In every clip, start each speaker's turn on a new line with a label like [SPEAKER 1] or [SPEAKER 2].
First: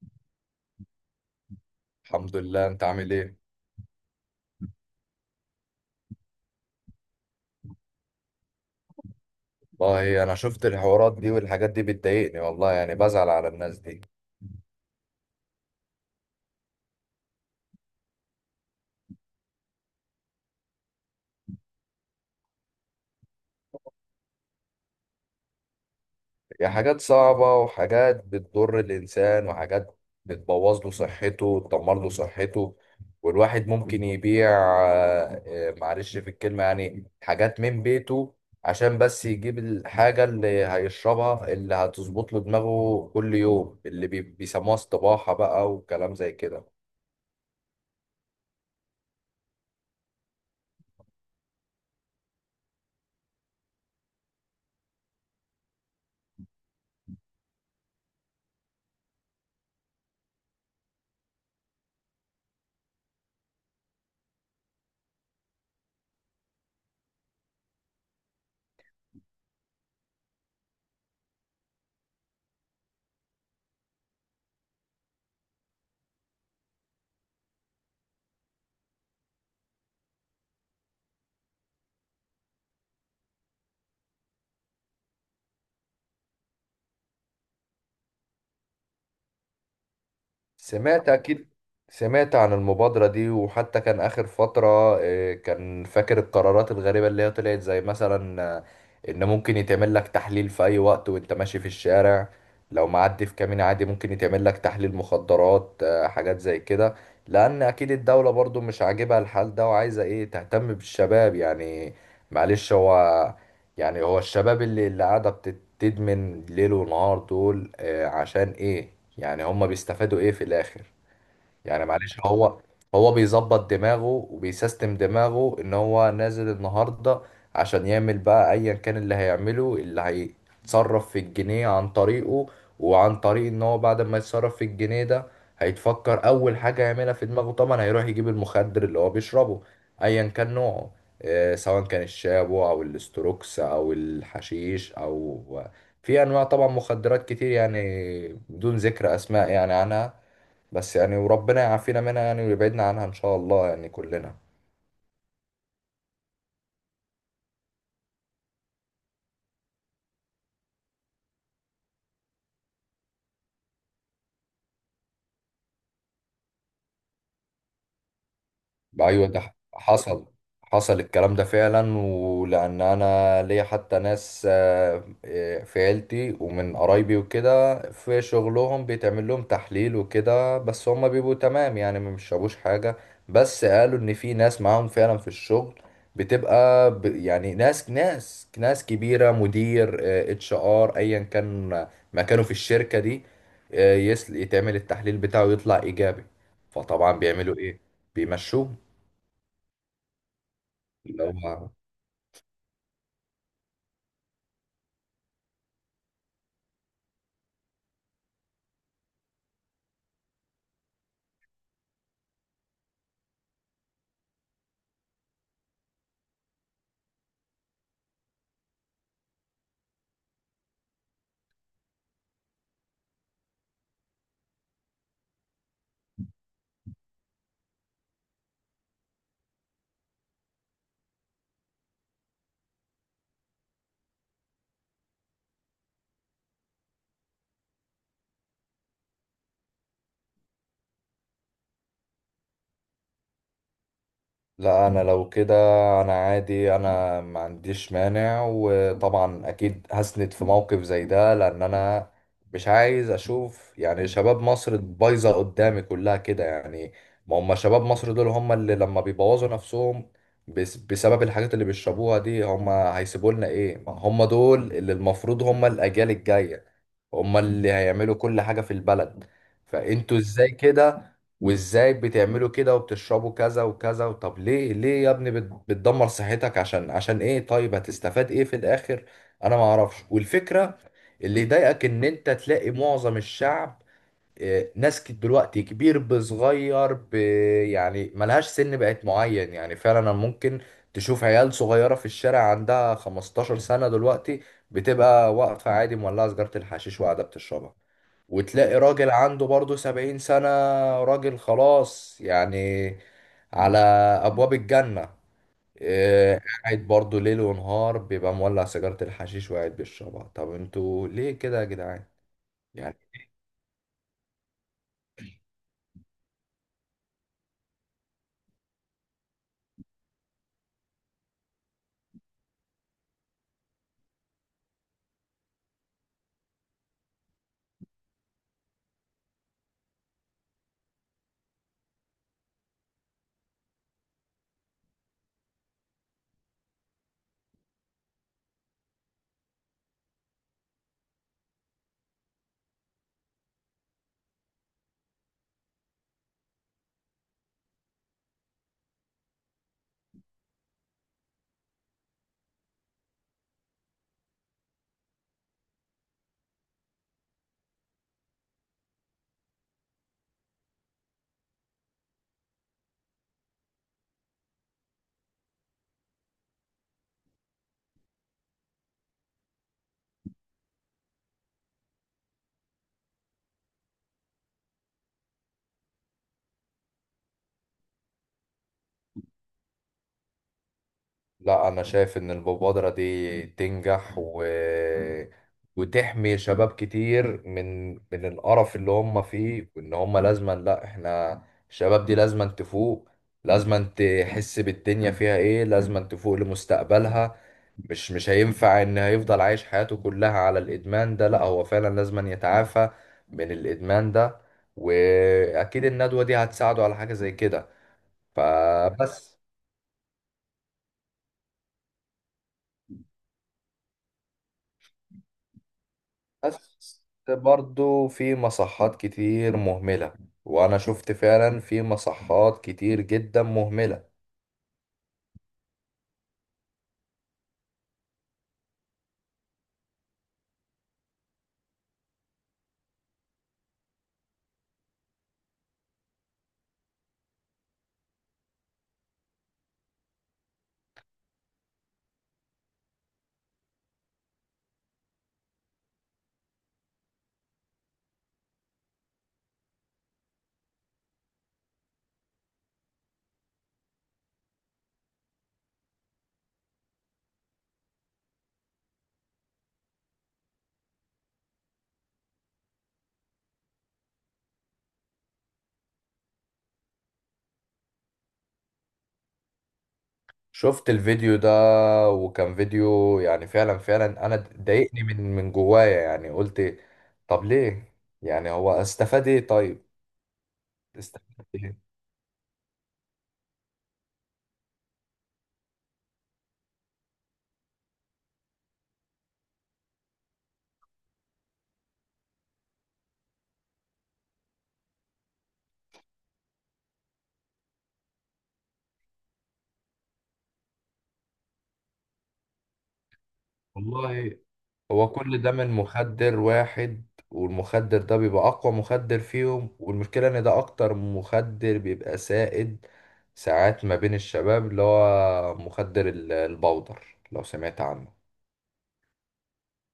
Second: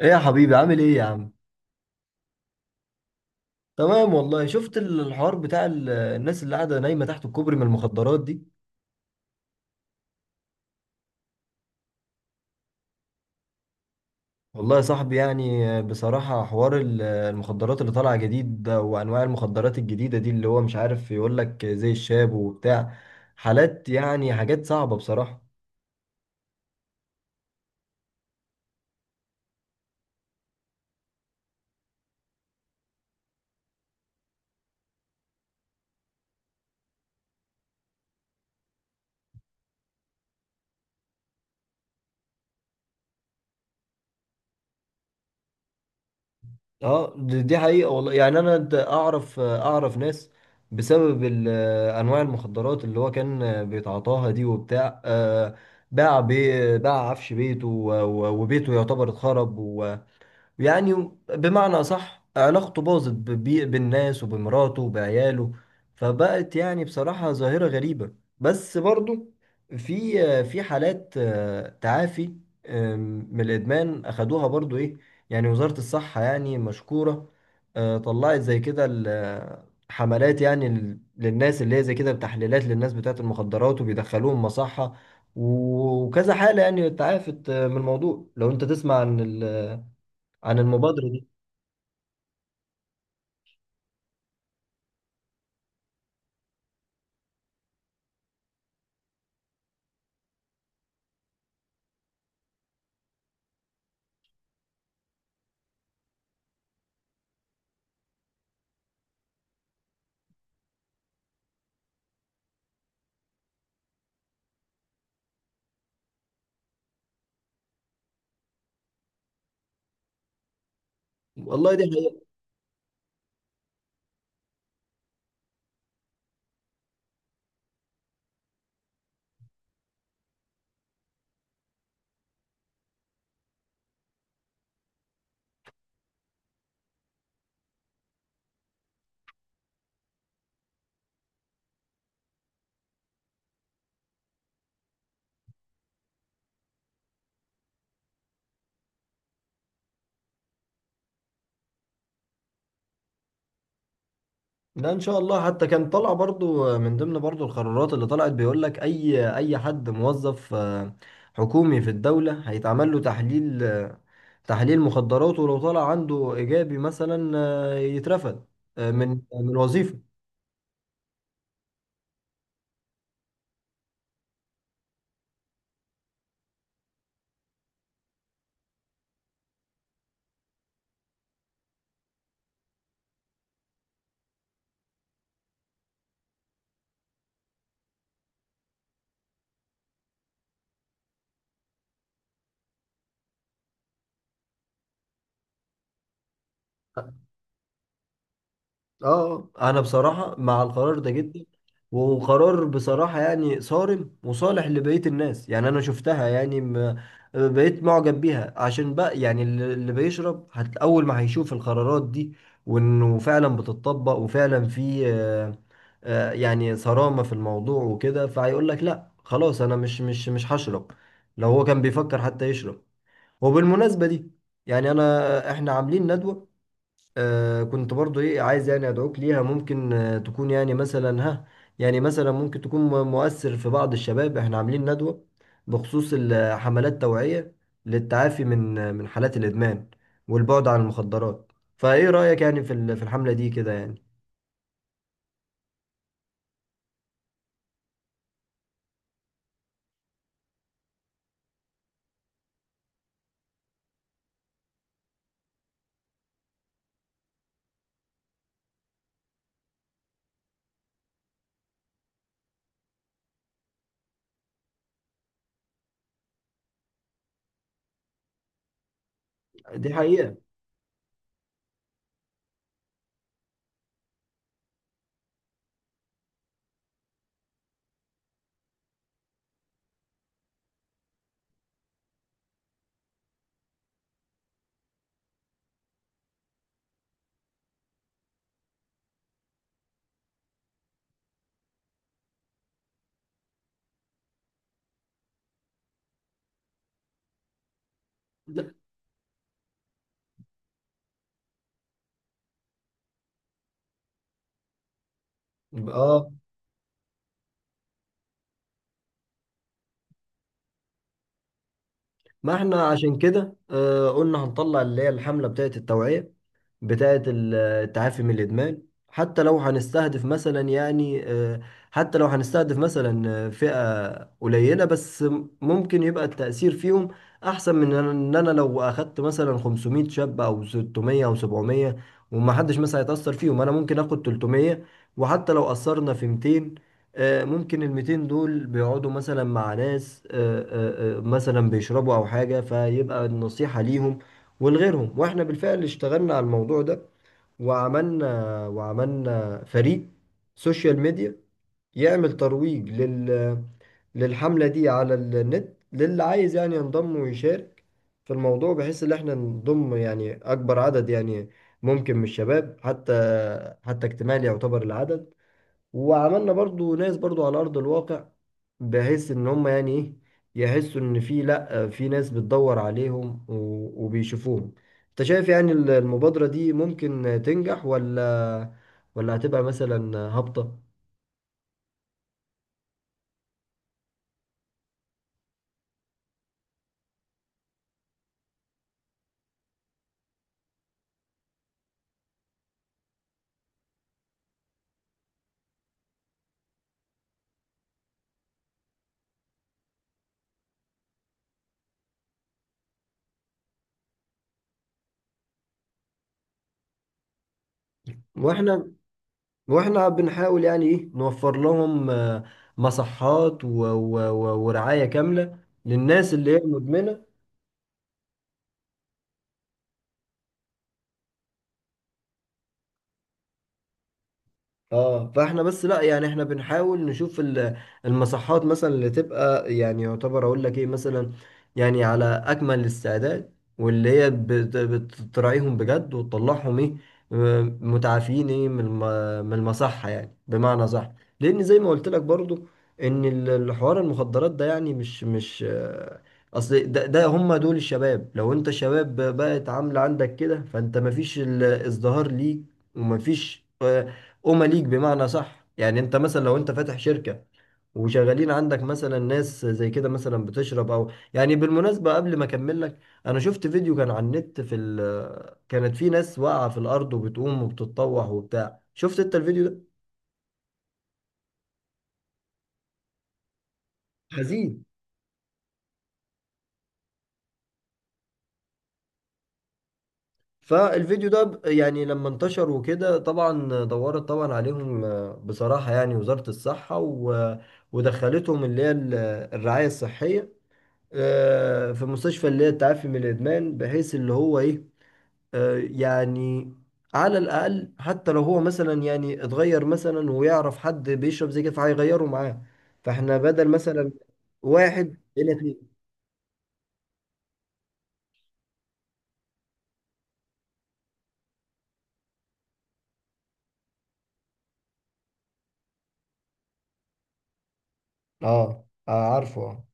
[SPEAKER 1] ايه يا حبيبي، عامل ايه يا عم؟
[SPEAKER 2] الحمد لله، انت عامل ايه؟
[SPEAKER 1] تمام والله. شفت الحوار بتاع الناس اللي قاعده نايمه تحت الكوبري من المخدرات دي.
[SPEAKER 2] والله انا شفت الحوارات دي والحاجات دي بتضايقني، والله يعني بزعل على الناس دي.
[SPEAKER 1] والله يا صاحبي، يعني بصراحه حوار المخدرات اللي طالعه جديد ده، وانواع المخدرات الجديده دي، اللي هو مش عارف يقول لك زي الشاب وبتاع. حالات يعني حاجات صعبه بصراحه.
[SPEAKER 2] هي حاجات صعبة وحاجات بتضر الانسان وحاجات بتبوظ له صحته وتدمر له صحته. والواحد ممكن يبيع معلش في الكلمة، يعني حاجات من بيته عشان بس يجيب الحاجة اللي هيشربها اللي هتظبط له دماغه كل يوم، اللي بيسموها استباحة بقى وكلام زي كده.
[SPEAKER 1] اه، دي حقيقة والله. يعني انا اعرف ناس بسبب انواع المخدرات اللي هو كان بيتعاطاها دي وبتاع. باع عفش بيته وبيته يعتبر اتخرب. يعني بمعنى صح، علاقته باظت بالناس وبمراته وبعياله. فبقت يعني بصراحة ظاهرة غريبة. بس برضو في حالات تعافي من الإدمان أخدوها برضو، إيه. يعني وزارة الصحة يعني مشكورة. طلعت زي كده حملات يعني للناس اللي هي زي كده، بتحليلات للناس بتاعة المخدرات وبيدخلوهم مصحة. وكذا حالة يعني تعافت من الموضوع. لو أنت تسمع عن عن المبادرة
[SPEAKER 2] سمعت
[SPEAKER 1] دي.
[SPEAKER 2] أكيد، سمعت عن المبادرة دي. وحتى كان آخر فترة، كان فاكر القرارات الغريبة اللي هي طلعت زي مثلا، إن ممكن يتعمل لك تحليل في أي وقت وأنت ماشي في الشارع. لو معدي في كمين عادي ممكن يتعمل لك تحليل مخدرات، حاجات زي كده. لأن أكيد الدولة برضو مش عاجبها الحال ده وعايزة إيه، تهتم بالشباب يعني. معلش هو، يعني هو الشباب اللي قاعدة تدمن ليل ونهار دول، عشان ايه؟ يعني هما بيستفادوا ايه في الاخر؟
[SPEAKER 1] والله دي
[SPEAKER 2] يعني معلش
[SPEAKER 1] حقيقة.
[SPEAKER 2] هو، هو بيظبط دماغه وبيسيستم دماغه ان هو نازل النهارده عشان يعمل بقى ايا كان اللي هيعمله، اللي هيتصرف في الجنيه عن طريقه. وعن طريق ان هو بعد ما يتصرف في الجنيه ده، هيتفكر اول حاجة يعملها في دماغه طبعا هيروح يجيب المخدر اللي هو بيشربه ايا كان نوعه، سواء كان الشابو او الاستروكس او الحشيش او في انواع طبعا مخدرات كتير، يعني بدون ذكر اسماء يعني عنها. بس يعني وربنا يعافينا منها يعني ويبعدنا عنها ان شاء الله يعني كلنا.
[SPEAKER 1] لا، ان شاء الله. حتى كان طالع برضو من ضمن برضو القرارات اللي طلعت، بيقول لك اي حد موظف حكومي في الدولة هيتعمل له تحليل، تحليل مخدرات، ولو طلع عنده ايجابي مثلا يترفد من
[SPEAKER 2] ايوه ده
[SPEAKER 1] من وظيفة.
[SPEAKER 2] حصل، حصل الكلام ده فعلا. ولان انا ليا حتى ناس، في عيلتي ومن قرايبي وكده، في شغلهم بيتعمل لهم تحليل وكده، بس هم بيبقوا تمام يعني، ما بيشربوش حاجه. بس قالوا ان في ناس معاهم فعلا في الشغل بتبقى ب يعني ناس كبيره، مدير اتش ار ايا كان مكانه في الشركه دي، يتعمل التحليل بتاعه يطلع ايجابي، فطبعا بيعملوا ايه؟ بيمشوه.
[SPEAKER 1] اه، انا بصراحة مع القرار ده
[SPEAKER 2] اللي
[SPEAKER 1] جدا.
[SPEAKER 2] هو،
[SPEAKER 1] وقرار بصراحة يعني صارم وصالح لبقية الناس. يعني انا شفتها يعني، بقيت معجب بيها، عشان بقى يعني اللي بيشرب اول ما هيشوف القرارات دي، وانه فعلا بتطبق وفعلا في يعني صرامة في الموضوع وكده، فهيقول لك لا، خلاص، انا مش هشرب، لو هو كان بيفكر حتى يشرب. وبالمناسبة دي، يعني انا احنا عاملين ندوة. آه، كنت برضو ايه عايز يعني ادعوك ليها. ممكن آه تكون يعني مثلا، ها، يعني مثلا ممكن تكون مؤثر في بعض الشباب. احنا عاملين ندوة بخصوص حملات توعية للتعافي من حالات الادمان والبعد عن المخدرات. فايه رأيك، يعني في في الحملة دي كده يعني؟
[SPEAKER 2] لا انا لو كده، انا عادي انا ما عنديش مانع، وطبعا اكيد هسند في موقف زي ده لان انا مش عايز اشوف يعني شباب مصر بايظه قدامي كلها كده يعني. ما هم شباب مصر دول هم اللي لما بيبوظوا نفسهم بس بسبب الحاجات اللي بيشربوها دي، هم هيسيبوا لنا ايه؟ ما هم دول اللي المفروض هم الاجيال الجايه، هم اللي هيعملوا كل حاجه في البلد،
[SPEAKER 1] دي
[SPEAKER 2] فانتوا
[SPEAKER 1] حقيقة.
[SPEAKER 2] ازاي كده؟ وازاي بتعملوا كده وبتشربوا كذا وكذا؟ طب ليه ليه يا ابني بتدمر صحتك؟ عشان عشان ايه؟ طيب هتستفاد ايه في الاخر؟ انا ما اعرفش. والفكرة اللي يضايقك ان انت تلاقي معظم الشعب، ناس دلوقتي كبير بصغير يعني ملهاش سن بقت معين يعني. فعلا ممكن تشوف عيال صغيرة في الشارع عندها 15 سنة دلوقتي بتبقى واقفة عادي مولعة سجارة الحشيش وقاعدة بتشربها.
[SPEAKER 1] لا.
[SPEAKER 2] وتلاقي راجل عنده برضه سبعين سنة، راجل خلاص يعني، على أبواب الجنة،
[SPEAKER 1] اه،
[SPEAKER 2] إيه، قاعد برضه ليل ونهار بيبقى مولع سيجارة الحشيش وقاعد بيشربها. طب انتوا ليه كده يا جدعان؟
[SPEAKER 1] ما احنا
[SPEAKER 2] يعني
[SPEAKER 1] عشان كده آه قلنا هنطلع اللي هي الحملة بتاعت التوعية بتاعة التعافي من الإدمان. حتى لو هنستهدف مثلا يعني آه، حتى لو هنستهدف مثلا آه، فئة قليلة بس، ممكن يبقى التأثير فيهم أحسن من إن أنا لو أخدت مثلا 500 شاب أو 600 أو 700، وما حدش مثلا يتأثر فيهم. أنا ممكن آخد 300، وحتى لو أثرنا في 200، ممكن ال 200 دول بيقعدوا مثلا مع ناس مثلا بيشربوا أو حاجة، فيبقى النصيحة ليهم ولغيرهم. واحنا بالفعل اشتغلنا على الموضوع ده، وعملنا وعملنا فريق سوشيال ميديا يعمل ترويج للحملة دي على النت، للي عايز يعني ينضم ويشارك في الموضوع، بحيث ان احنا نضم يعني اكبر عدد يعني ممكن من الشباب، حتى اكتمال يعتبر العدد. وعملنا برضو ناس برضو على ارض الواقع، بحيث ان هم يعني ايه يحسوا ان في لا في ناس بتدور عليهم وبيشوفوهم. انت شايف يعني المبادرة دي ممكن تنجح ولا هتبقى مثلا هابطة؟
[SPEAKER 2] لا، انا شايف ان المبادرة دي تنجح وتحمي شباب كتير من من القرف اللي هم فيه. وان هم لازما، لا احنا الشباب دي لازما تفوق، لازما تحس بالدنيا فيها ايه، لازما تفوق لمستقبلها. مش هينفع ان هيفضل عايش حياته كلها على الادمان ده، لا هو فعلا لازما يتعافى من الادمان ده. واكيد الندوة دي هتساعده على حاجة زي كده
[SPEAKER 1] واحنا
[SPEAKER 2] فبس.
[SPEAKER 1] واحنا بنحاول يعني ايه نوفر لهم مصحات ورعاية كاملة للناس اللي هي
[SPEAKER 2] بس
[SPEAKER 1] مدمنة.
[SPEAKER 2] برضو في مصحات كتير مهملة، وأنا شفت فعلا في مصحات كتير جدا مهملة.
[SPEAKER 1] اه، فاحنا بس لا، يعني احنا بنحاول نشوف المساحات مثلا اللي تبقى يعني يعتبر اقول لك ايه، مثلا يعني على اكمل الاستعداد، واللي هي بتراعيهم بجد وتطلعهم ايه متعافين، ايه، من من المصحة، يعني بمعنى صح. لان زي ما قلت لك برضو ان الحوار المخدرات ده يعني مش اصل ده هم دول الشباب. لو انت شباب بقت عاملة عندك كده، فانت مفيش الازدهار ليك ومفيش أمة ليك، بمعنى صح. يعني أنت مثلا، لو أنت فاتح شركة وشغالين عندك مثلا ناس زي كده مثلا بتشرب أو، يعني بالمناسبة، قبل ما أكمل لك، أنا شفت فيديو كان على النت، في ال كانت في ناس واقعة في الأرض وبتقوم وبتتطوح وبتاع. شفت أنت الفيديو ده؟
[SPEAKER 2] شفت الفيديو ده، وكان فيديو يعني فعلا فعلا أنا
[SPEAKER 1] حزين.
[SPEAKER 2] ضايقني من من جوايا، يعني قلت طب ليه؟ يعني هو استفاد إيه طيب؟
[SPEAKER 1] فالفيديو ده
[SPEAKER 2] استفاد إيه
[SPEAKER 1] يعني لما انتشر وكده، طبعا دورت طبعا عليهم. بصراحة، يعني وزارة الصحة ودخلتهم اللي هي الرعاية الصحية في مستشفى اللي هي التعافي من الادمان، بحيث اللي هو ايه يعني على الاقل، حتى لو هو مثلا يعني اتغير مثلا ويعرف حد بيشرب زي كده، فهيغيره معاه. فاحنا بدل مثلا
[SPEAKER 2] والله؟ هو
[SPEAKER 1] واحد
[SPEAKER 2] كل ده
[SPEAKER 1] الى
[SPEAKER 2] من
[SPEAKER 1] اتنين.
[SPEAKER 2] مخدر واحد، والمخدر ده بيبقى أقوى مخدر فيهم، والمشكلة إن ده أكتر مخدر بيبقى سائد ساعات ما بين الشباب، اللي هو مخدر البودر لو سمعت عنه.
[SPEAKER 1] اه، عارفه، اه.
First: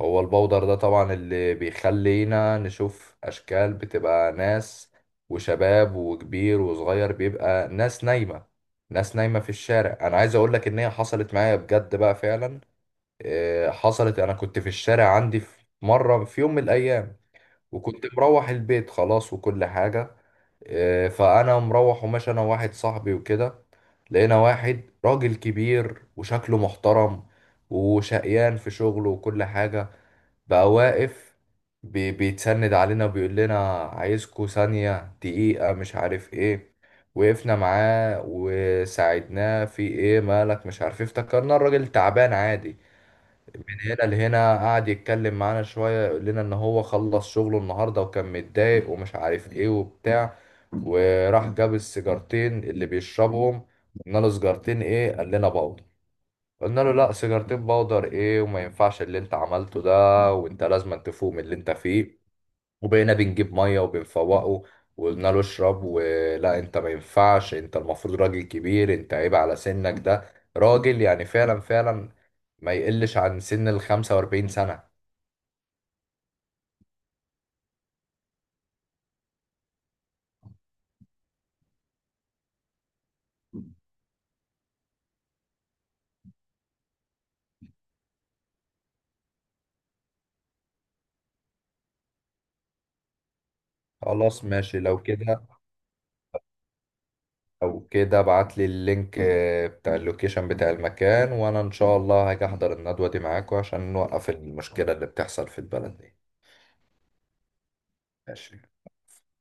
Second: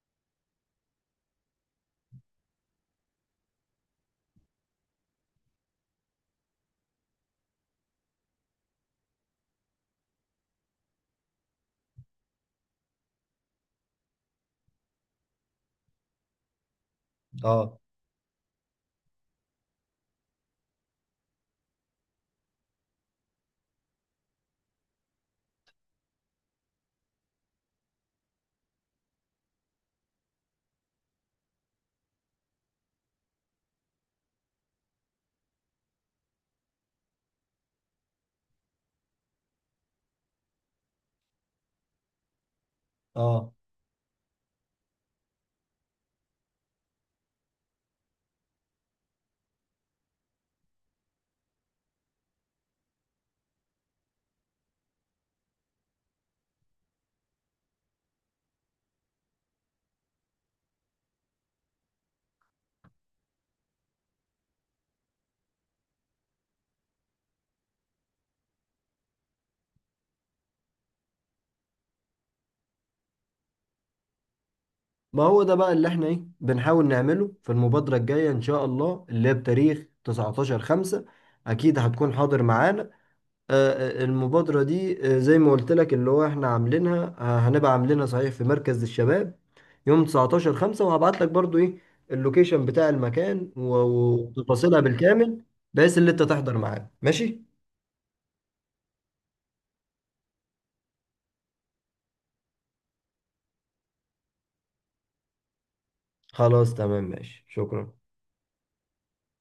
[SPEAKER 2] هو البودر ده طبعا اللي بيخلينا نشوف أشكال، بتبقى ناس وشباب وكبير وصغير، بيبقى ناس نايمة في الشارع. أنا عايز أقولك إن هي حصلت معايا بجد بقى فعلا، حصلت. انا كنت في الشارع عندي في مره في يوم من الايام،
[SPEAKER 1] اه،
[SPEAKER 2] وكنت مروح البيت خلاص وكل حاجه، فانا مروح وماشي انا وواحد صاحبي وكده، لقينا واحد راجل كبير وشكله محترم وشقيان في شغله وكل حاجه، بقى واقف بيتسند علينا بيقول لنا عايزكوا ثانيه دقيقه، مش عارف ايه. وقفنا معاه وساعدناه في ايه، مالك مش عارف إيه. افتكرنا الراجل تعبان عادي.
[SPEAKER 1] اه،
[SPEAKER 2] هنا لهنا قعد يتكلم معانا شوية، يقول لنا إن هو خلص شغله النهاردة وكان متضايق ومش عارف إيه وبتاع. وراح جاب السيجارتين اللي بيشربهم. قلنا له سيجارتين إيه؟ قال لنا باودر. قلنا له لأ، سيجارتين باودر إيه؟ وما ينفعش اللي أنت عملته ده، وأنت لازم تفوق من اللي أنت فيه. وبقينا بنجيب ميه وبنفوقه، وقلنا له اشرب، ولا انت ما ينفعش، انت المفروض راجل كبير، انت عيب على سنك ده. راجل يعني فعلا فعلا ما يقلش عن سن ال 45 سنة.
[SPEAKER 1] ما هو ده بقى اللي احنا ايه بنحاول نعمله في المبادرة الجاية ان شاء الله، اللي هي بتاريخ 19 5. اكيد هتكون حاضر معانا. المبادرة دي زي ما قلت لك، اللي هو احنا عاملينها هنبقى عاملينها صحيح في مركز الشباب يوم 19 5. وهبعت لك برضو ايه اللوكيشن بتاع المكان
[SPEAKER 2] خلاص
[SPEAKER 1] وتفاصيلها
[SPEAKER 2] ماشي لو
[SPEAKER 1] بالكامل،
[SPEAKER 2] كده،
[SPEAKER 1] بحيث اللي انت تحضر معانا. ماشي،
[SPEAKER 2] لو كده ابعت لي اللينك، بتاع اللوكيشن بتاع المكان، وانا ان شاء الله هاجي احضر الندوة دي معاكم عشان نوقف المشكلة اللي بتحصل في البلد دي.
[SPEAKER 1] خلاص. تمام. ماشي، شكرا.
[SPEAKER 2] ماشي.